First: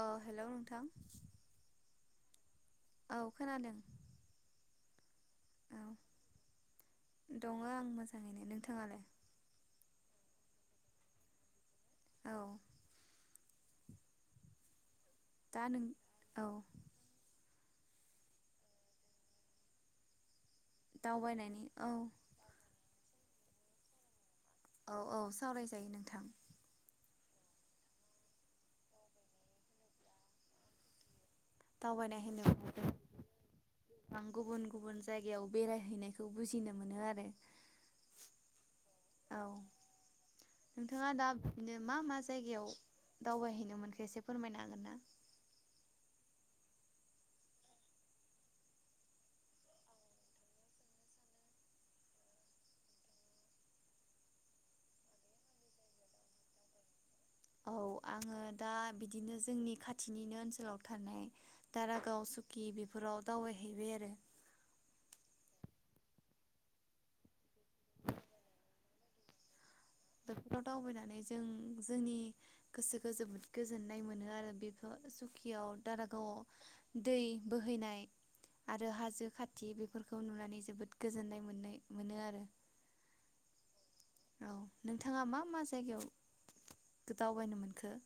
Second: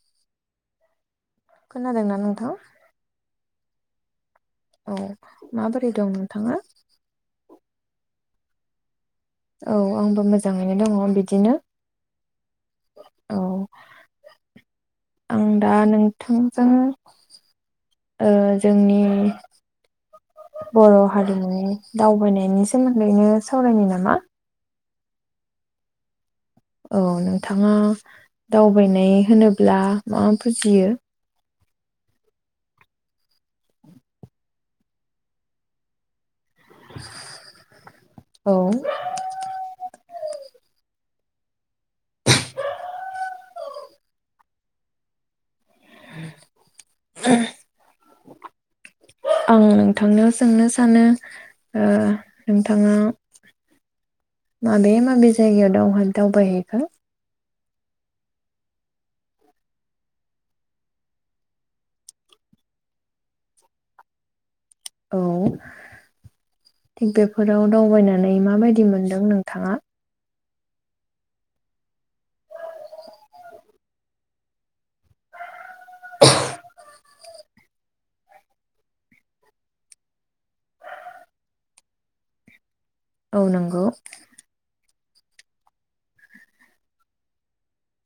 अ hello नोंथां। थां औ खोनादों। औ औ माबोरै दं नोंथाङा? दङ आं मोजाङैनो नोंथाङालाय? औ आंबो मोजाङैनो दङ बिदिनो औ [inaudible] औ आं दा औ नोंथांजों ओ जोंनि बर दावबायनायनि हारिमुनि औ दावबायनायनि सोमोन बेनो सावरायनाय नामा? औ औ सावरायजायो नोंथां। औ नोंथाङा दावबायनाय होनोब्ला मा बुजियो? दावबायनाय होनोब्ला आं गुबुन गुबुन जायगायाव बेरायहैनायखौ बुजिनो मोनो आरो औ औ नोंथाङा दा बिदिनो मा मा जायगायाव दावबायहैनो मोनखो इसे फोरमायनो हागोन ना? आं नोंथांनियाव सोंनो सानो ओ नोंथाङा माबे माबे जायगायाव दावहा दावबायहैखो? औ आङो दा बिदिनो जोंनि खाथिनिनो ओनसोलाव थानाय दारागाव सुकि बेफोराव दावबायहैबाय आरो अ बेफ फोराव दावबायनानै माबायदि? मोनदों नोंथाङा? बेफोराव दावबायनानै जों जोंनि गोसोखौ जोबोद गोजोननाय मोनो आरो बेफोर सुखियाव दारागावआव दै बोहैनाय आरो हाजो खाथि बेफोरखौ नुनानै जोबोद गोजोननाय मोननाय मोनो आरो औ नोंगौ। औ नोंथाङा मा मा जायगायाव दावबायनो मोनखो?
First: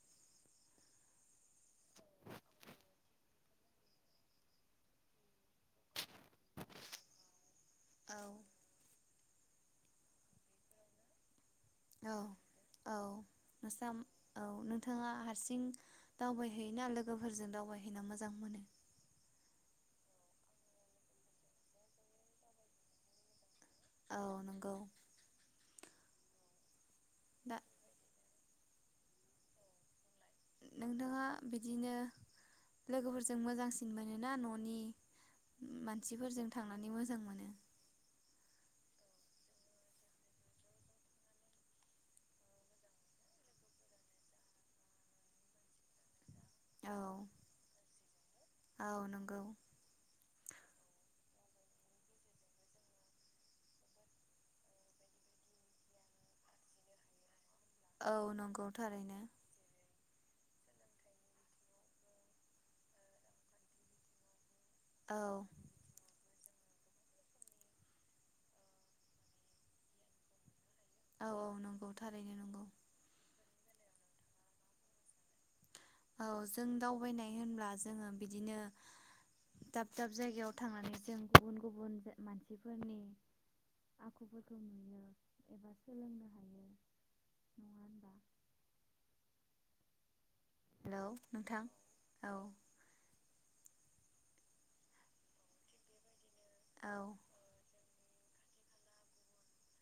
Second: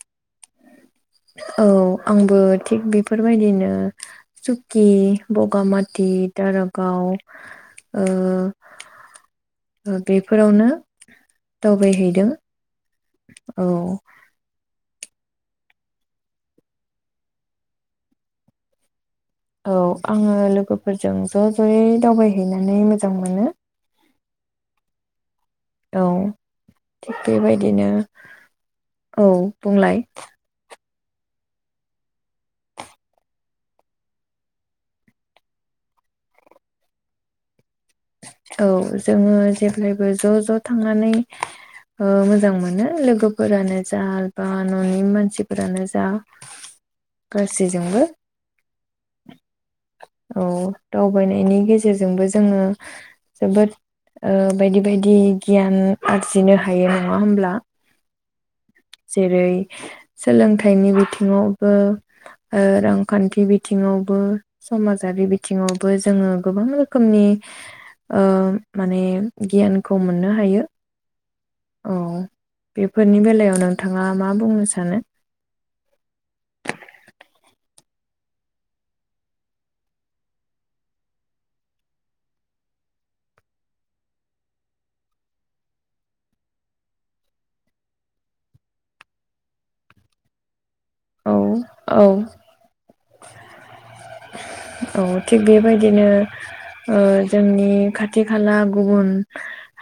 औ आंबो थिग बेफोरबायदिनो सुकि बगामात ति दारागाव ओ औ ओ बेफोरावनो दावबायहैदों औ औ नोंस्रा औ नोंथाङा हारसिं दावबायहैयोना लोगोफोरजों दावबायहैना मोजां मोनो? औ आङो लोगोफोरजों ज' जयै दावबायहैनानै मोजां मोनो। औ नंगौ औ थिग दा बेबायदिनो औ बुंलाय नोंथाङा बिदिनो लोगोफोरजों मोजांसिन मोनो ना ननि मानसिफोरजों थांनानै मोजां मोनो? औ जोङो जेब्लायबो ज' ज' थांनानै ओ मोजां मोनो लोगोफोरानो जा बा ननि मानसिफोरानो जा औ गासैजोंबो औ नंगौ औ दावबायनायनि गेजेरजोंबो जोङो जोबोद ओ बायदि बायदि गियान आरजिनो हायो नङा होमब्ला? औ नंगौ थारैनो जेरै सोलोंथाइनि बिथिङावबो ओ रांखान्थि बिथिङावबो औ समाजारि बिथिङावबो जोङो गोबां रोखोमनि ओ माने गियानखौ मोननो हायो। औ औ नंगौ औ थारैनो नंगौ बेफोरनि बेलायाव नोंथाङा मा बुंनो सानो? औ जों दावबायनाय होनब्ला जोङो बिदिनो दाब दाब जायगायाव थांनानै जों गुबुन गुबुन मानसिफोरनि आखुफोरखौ नुयो एबा सोलोंनो हायो नङा होनबा? हेलौ औ नोंथां औ औ थिग बेबायदिनो औ ओ जोंनि खा थि खाला गुबुन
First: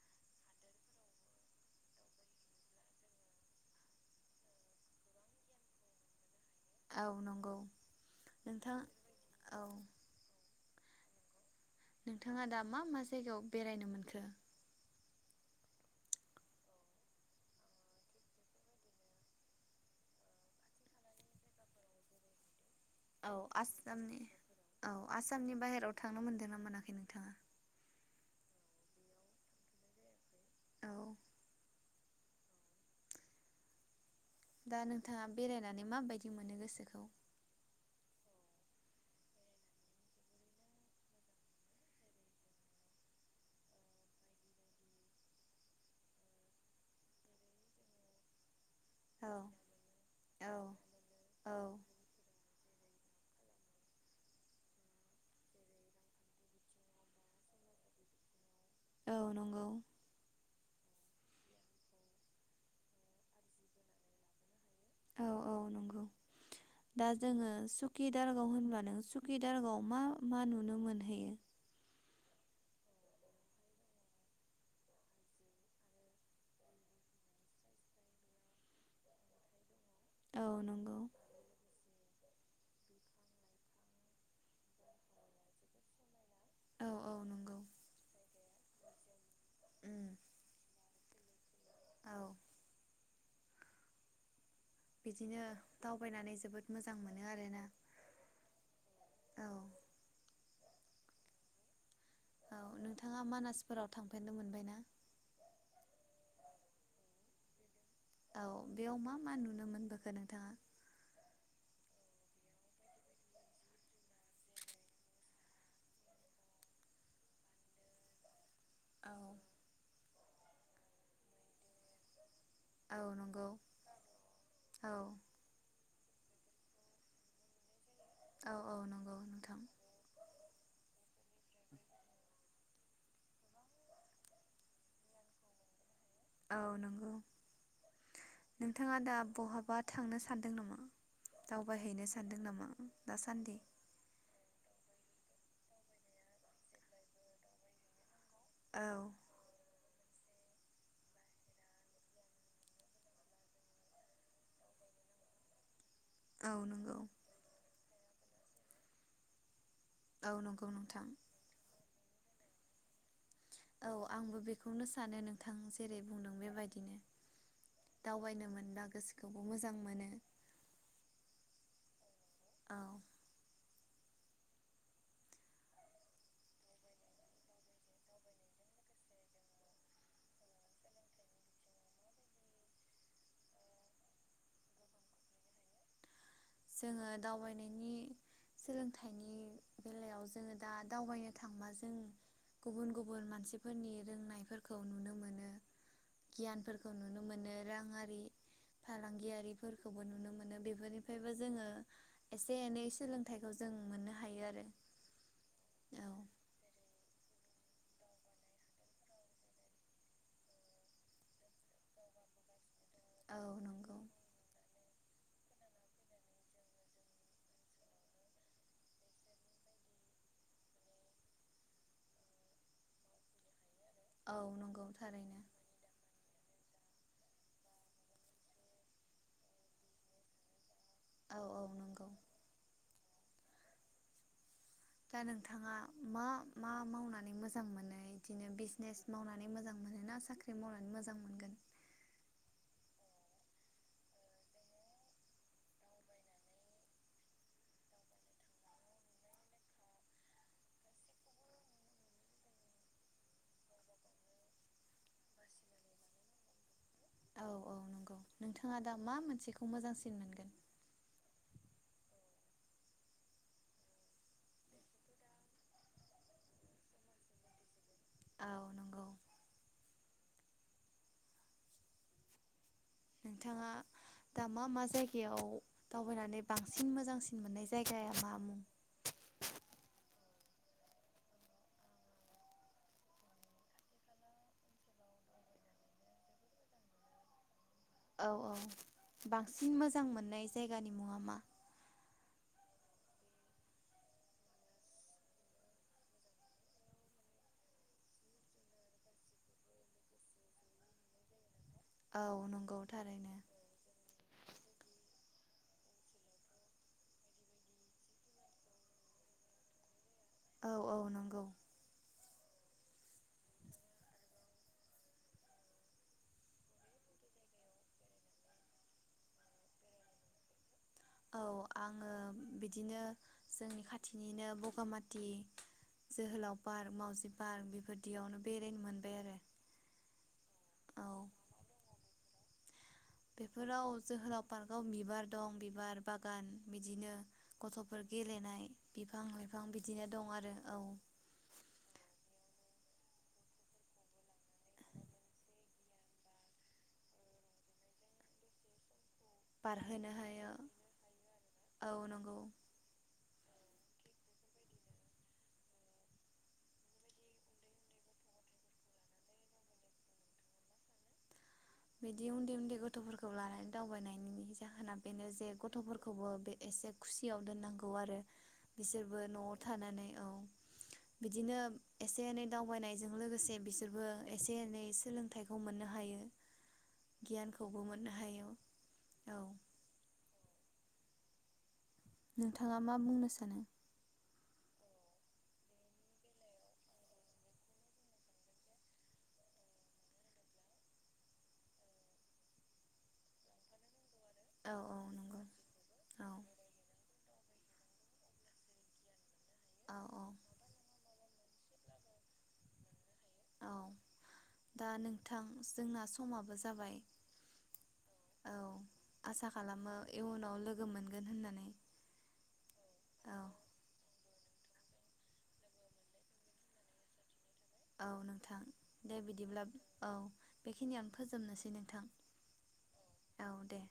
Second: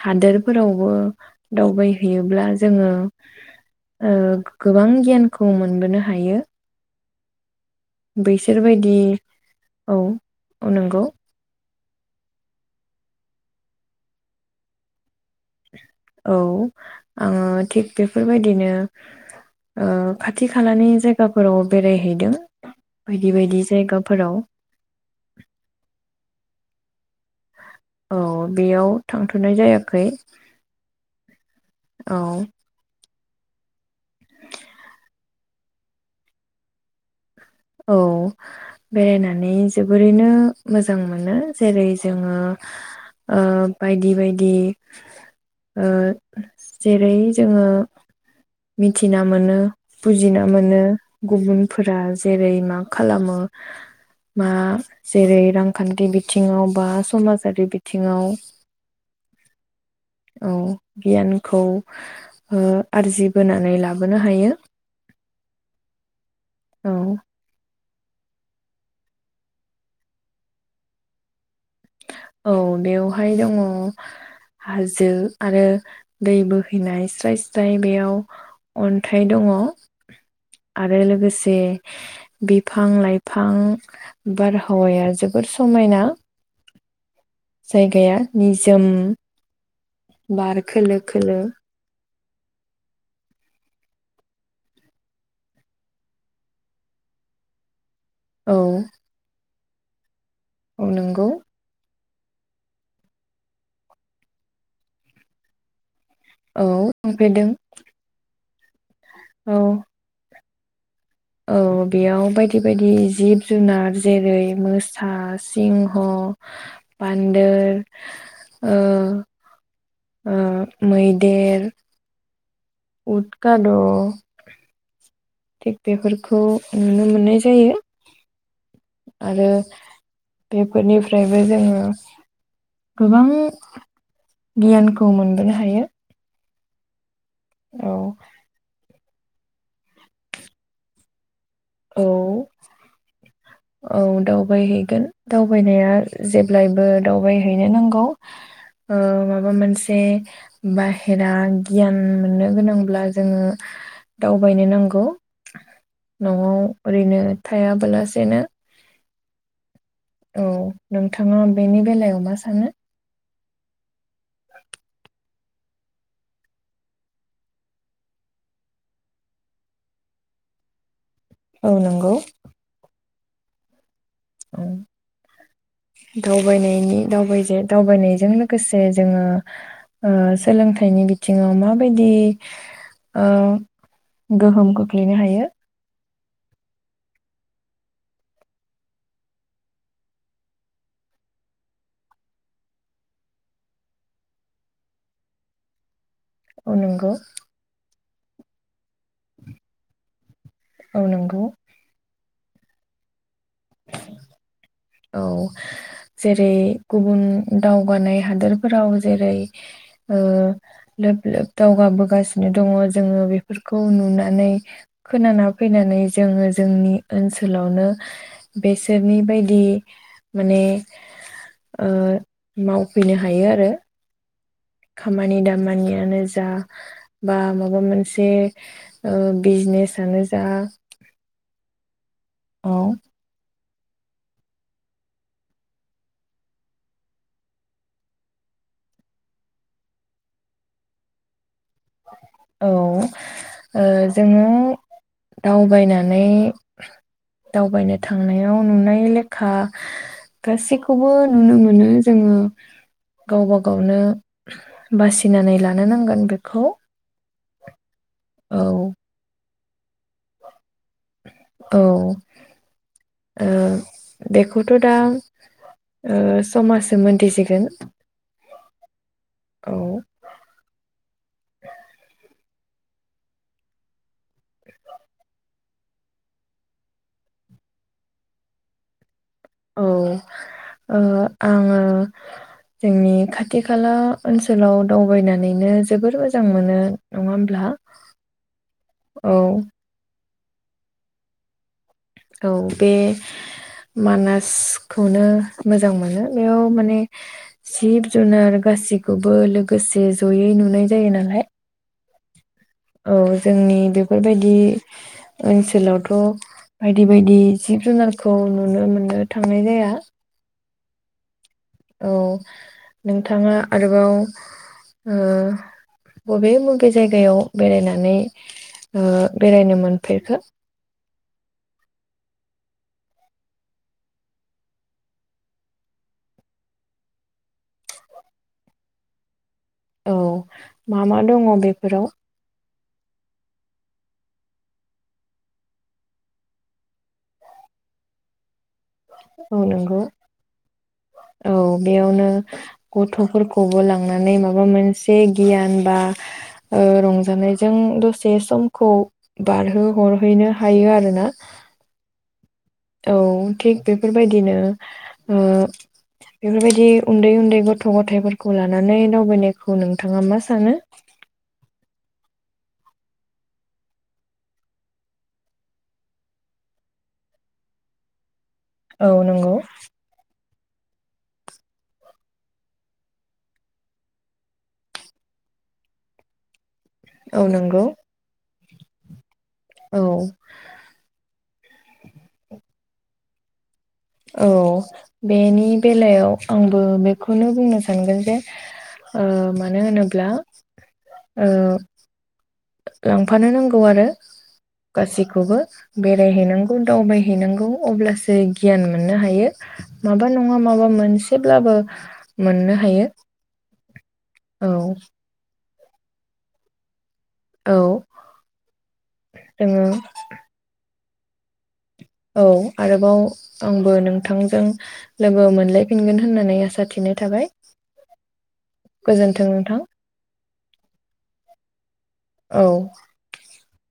हादोरफोरावबो दावबायहैयोब्ला जोङो ओ गोबां गियानखौ मोनबोनो हायो। औ नंगौ। नोंथां बैसोरबायदि औ। औ नोंगौ नोंथाङा दा मा मा जायगायाव बेरायनो मोनखो? औ आङो थिग बेफोरबायदिनो ओ खाथि खालानि जायगाफोराव बेरायहैदों। औ बायदि बायदि आसामनि जायगाफोराव औ आसामनि बाहेराव थांनो मोनदों ना मोनाखै नोंथाङा? औ बेयाव थांथनाय जायाखै। औ औ दा नोंथाङा बेरायनानै माबायदि मोनो गोसोखौ? औ बेरायनानै जोबोरैनो मोजां मोनो जेरै जोङो ओ बायदि बायदि ओ जेरै जोङो मिथिना औ मोनो बुजिना औ मोनो औ गुबुनफोरा यै मा खालामो मा जेरै रांखान्थि बिथिङाव बा समाजारि बिथिङाव। औ नंगौ औ गियानखौ ओ आरजिबोनानै लाबोनो हायो। औ औ नंगौ औ दा जोङो सुकि दारगाव होनबा नों सुकि दारगाव मा मा नुनो मोनहैयो? औ बेवहाय दङ हाजो आरो दै बोहैनाय स्राय स्राय बेयाव अन्थाइ दङ। औ नंगौ आरो लोगोसे बिफां लाइफां बारहावाया जोबोर समायना। औ औ नंगौ जायगाया निजोम। उम बार खोलो खोलो। औ बिदिनो दावबायनानै जोबोद मोजां मोनो आरोना। औ। औ औ नोंगौ। औ नोंथाङा मानासफोराव थांफेरनो मोनबाय ना? औ थांफेरदों। औ बेयाव मा मा नुनो औ मोनबोखो नोंथाङा? औ बेयाव बायदि बायदि जिब जुनार जेरै मोसा सिंह' बान्दोर ओ औ ओ मैदेर। औ नंगौ उदगाद' औ बेफोरखौ नुनो मोननाय जायो। औ औ नंगौ आरो नोंथां बेफोरनिफ्रायबो जोङो गोबां गियानखौ मोनबोनो हायो। औ नंगौ। औ नोंथाङा दा बहाबा थांनो सानदों नामा? दावबायहैनो औ सानदों नामा दासान्दि? गोन दावबायनाया जेब्लायबो दावबायहैनो नांगौ औ ओ माबा मोनस बे बाहेरा गियान मोननो गोनांब्ला जोङो दावबायनो नांगौ। नआव औ नंगौ ओरैनो थायाब्ला सेनो औ नंगौ नोंथां नोंथाङा बेनि बेलायाव मा सानो? औ आंबो बेखौनो सानो नोंथां जेरै बुंदों बेबायदिनो दावबायनो मोनब्ला गोसोखौबो मोजां मोनो। औ नंगौ। औ। उम दावबायनायनि दावबायसे दावबायनायजों लोगोसे जोङो ओ सोलोंथाइनि बिथिङाव माबायदि ओ गोहोम खोख्लैनो हायो? जोङो दावबायनायनि सोलोंथाइनि बेलायाव जोङो दा दावबायनो थांबा जों गुबुन गुबुन मानसिफोरनि रोंनायफोरखौ नुनो मोनो औ गियानफोरखौ नंगौ नुनो मोनो राङारि फालांगियारिफोरखौबो नुनो मोन औ बेफोरनिफ्राय बा नंगौ जोङो एसे एनै सोलोंथाइखौ जों मोननो हायो आरो औ औ जेरै गुबुन दावगानाय हादोरफोराव जेरै लोब लोब दावगाबोगासिनो दङ जोङो औ बेफोरखौ नंगौ नुनानै खोनाना फैनानै जोङो जोंनि ओनसोलावनो बेसोरनि बायदि माने मावफैनो हायो आरो औ नंगौ थारैनो खामानि दामानियानो जा बा माबा मोनसे बिजनेसनो जा औ औ नंगौ औ। दा नोंथाङा मा मा मावनानै मोजां मोनो? बिदिनो बिजनेस मावनानै मोजां मोनो ना? साख्रि मावनानै मोजां मोनगोन? औ जोङो दावबायनानै दावबायनो थांनायाव नुनाय लेखा गासैखौबो नुनो मोनो जोङो गावबा गावनो बासिनानै लानो नांगोन बेखौ औ औ नंगौ औ नोंथाङा दा मा मोनसे खौ मोजांसिन मोनगोन? औ बेखौथ दा समाजसो मोनथिसिगोन। औ नंगौ औ। नोंथाङा दा मा मा जायगायाव दावबायनानै बांसिन मोजांसिन मोननाय जायगाया मा मुं? औ आङो आङो जोंनि खाथि खाला ओनसोलाव दावबायनानैनो जोबोर मोजां मोनो नङा होमब्ला औ औ औ बांसिन मोजां मोननाय जायगानि मुंआ मा औ बे मानासखौनो मोजां मोनो बेयाव माने जिब जुनार गाससिखौबो लोगोसे जयै नुनाय जायो नालाय औ नंगौ औ थारैनो जोंनि बेफोरबायदि ओनसोलावथ बायदि बायदि जिब जुनारखौ नुनो मोननो थांनाय जाया औ औ नंगौ औ नोंथाङा आरोबाव ओ बबे बबे जायगायाव बेरायनानै ओ बेरायनो मोनफेरखो औ आङो बिदिनो जोंनि खाथिनिनो बगामाथि जोहोलाव पार्क मावजि पार्क बेफोरदियावनो बेरायनो मोनबाय आरो औ मा औ मा दङ बेफोराव बेफोराव जोहोलाव पार्कआव बिबार दं बिबार बागान बिदिनो गथफोर गेलेनाय बिफां औ लाइफां नंगौ बिदिनो दं आरो औ औ बेयावनो गथफोरखौबो लांनानै माबा मोनसे गियान बा ओ रंजानायजों दसे समखौ बारहो हरहैनो हायो आरोना औ नंगौ औ थिग बेफोरबायदिनो ओ बेफोरबायदि उन्दै उन्दै गथ गथायाइफोरखौ लानानै दावबायनायखौ नोंथाङा मा सानो बिदि उन्दै उन्दै गथफोरखौ लानानै दावबायनायनि जाहोना बेनो जे गथफोरखौबो बे एसे खुसियाव दोननांगौ आरो औ बिसोरबो नआव नंगौ थानानै औ बिदिनो एसे एनै दावबायनायजों लोगोसे बिसोरबो एसे एनै सोलोंथाइखौ मोननो हायो औ गियानखौबो नंगौ मोननो हायो। औ। औ। नोंथाङा मा बुंनो सानो? औ बेनि बेलायाव आंबो बेखौनो बुंनो सानगोन जे ओ मानो होनोब्ला ओ लांफानो नांगौ आरो। औ औ नंगौ गासैखौबो औ बेरायहैनांगौ दावबाय हैनांगौ अब्लासो गियान मोननो हायो औ औ माबा नङा माबा मोनसेब्लाबो मोननो हायो। औ औ दा नोंथां? जोंना समाबो जाबाय। औ औ आसा जोङो खालामो इयुनाव लोगो मोनगोन गोन होननानै। औ आरोबाव औ आंबो नों थांजों लोगो मोनलायफिनगोन होननानै आसा थिनाय थाबाय। औ नोंथां दे गोजोन्थों बिदिब्ला नोंथां औ। बेखिनियानो फोजोबनोसै नोंथां। औ। औ दे।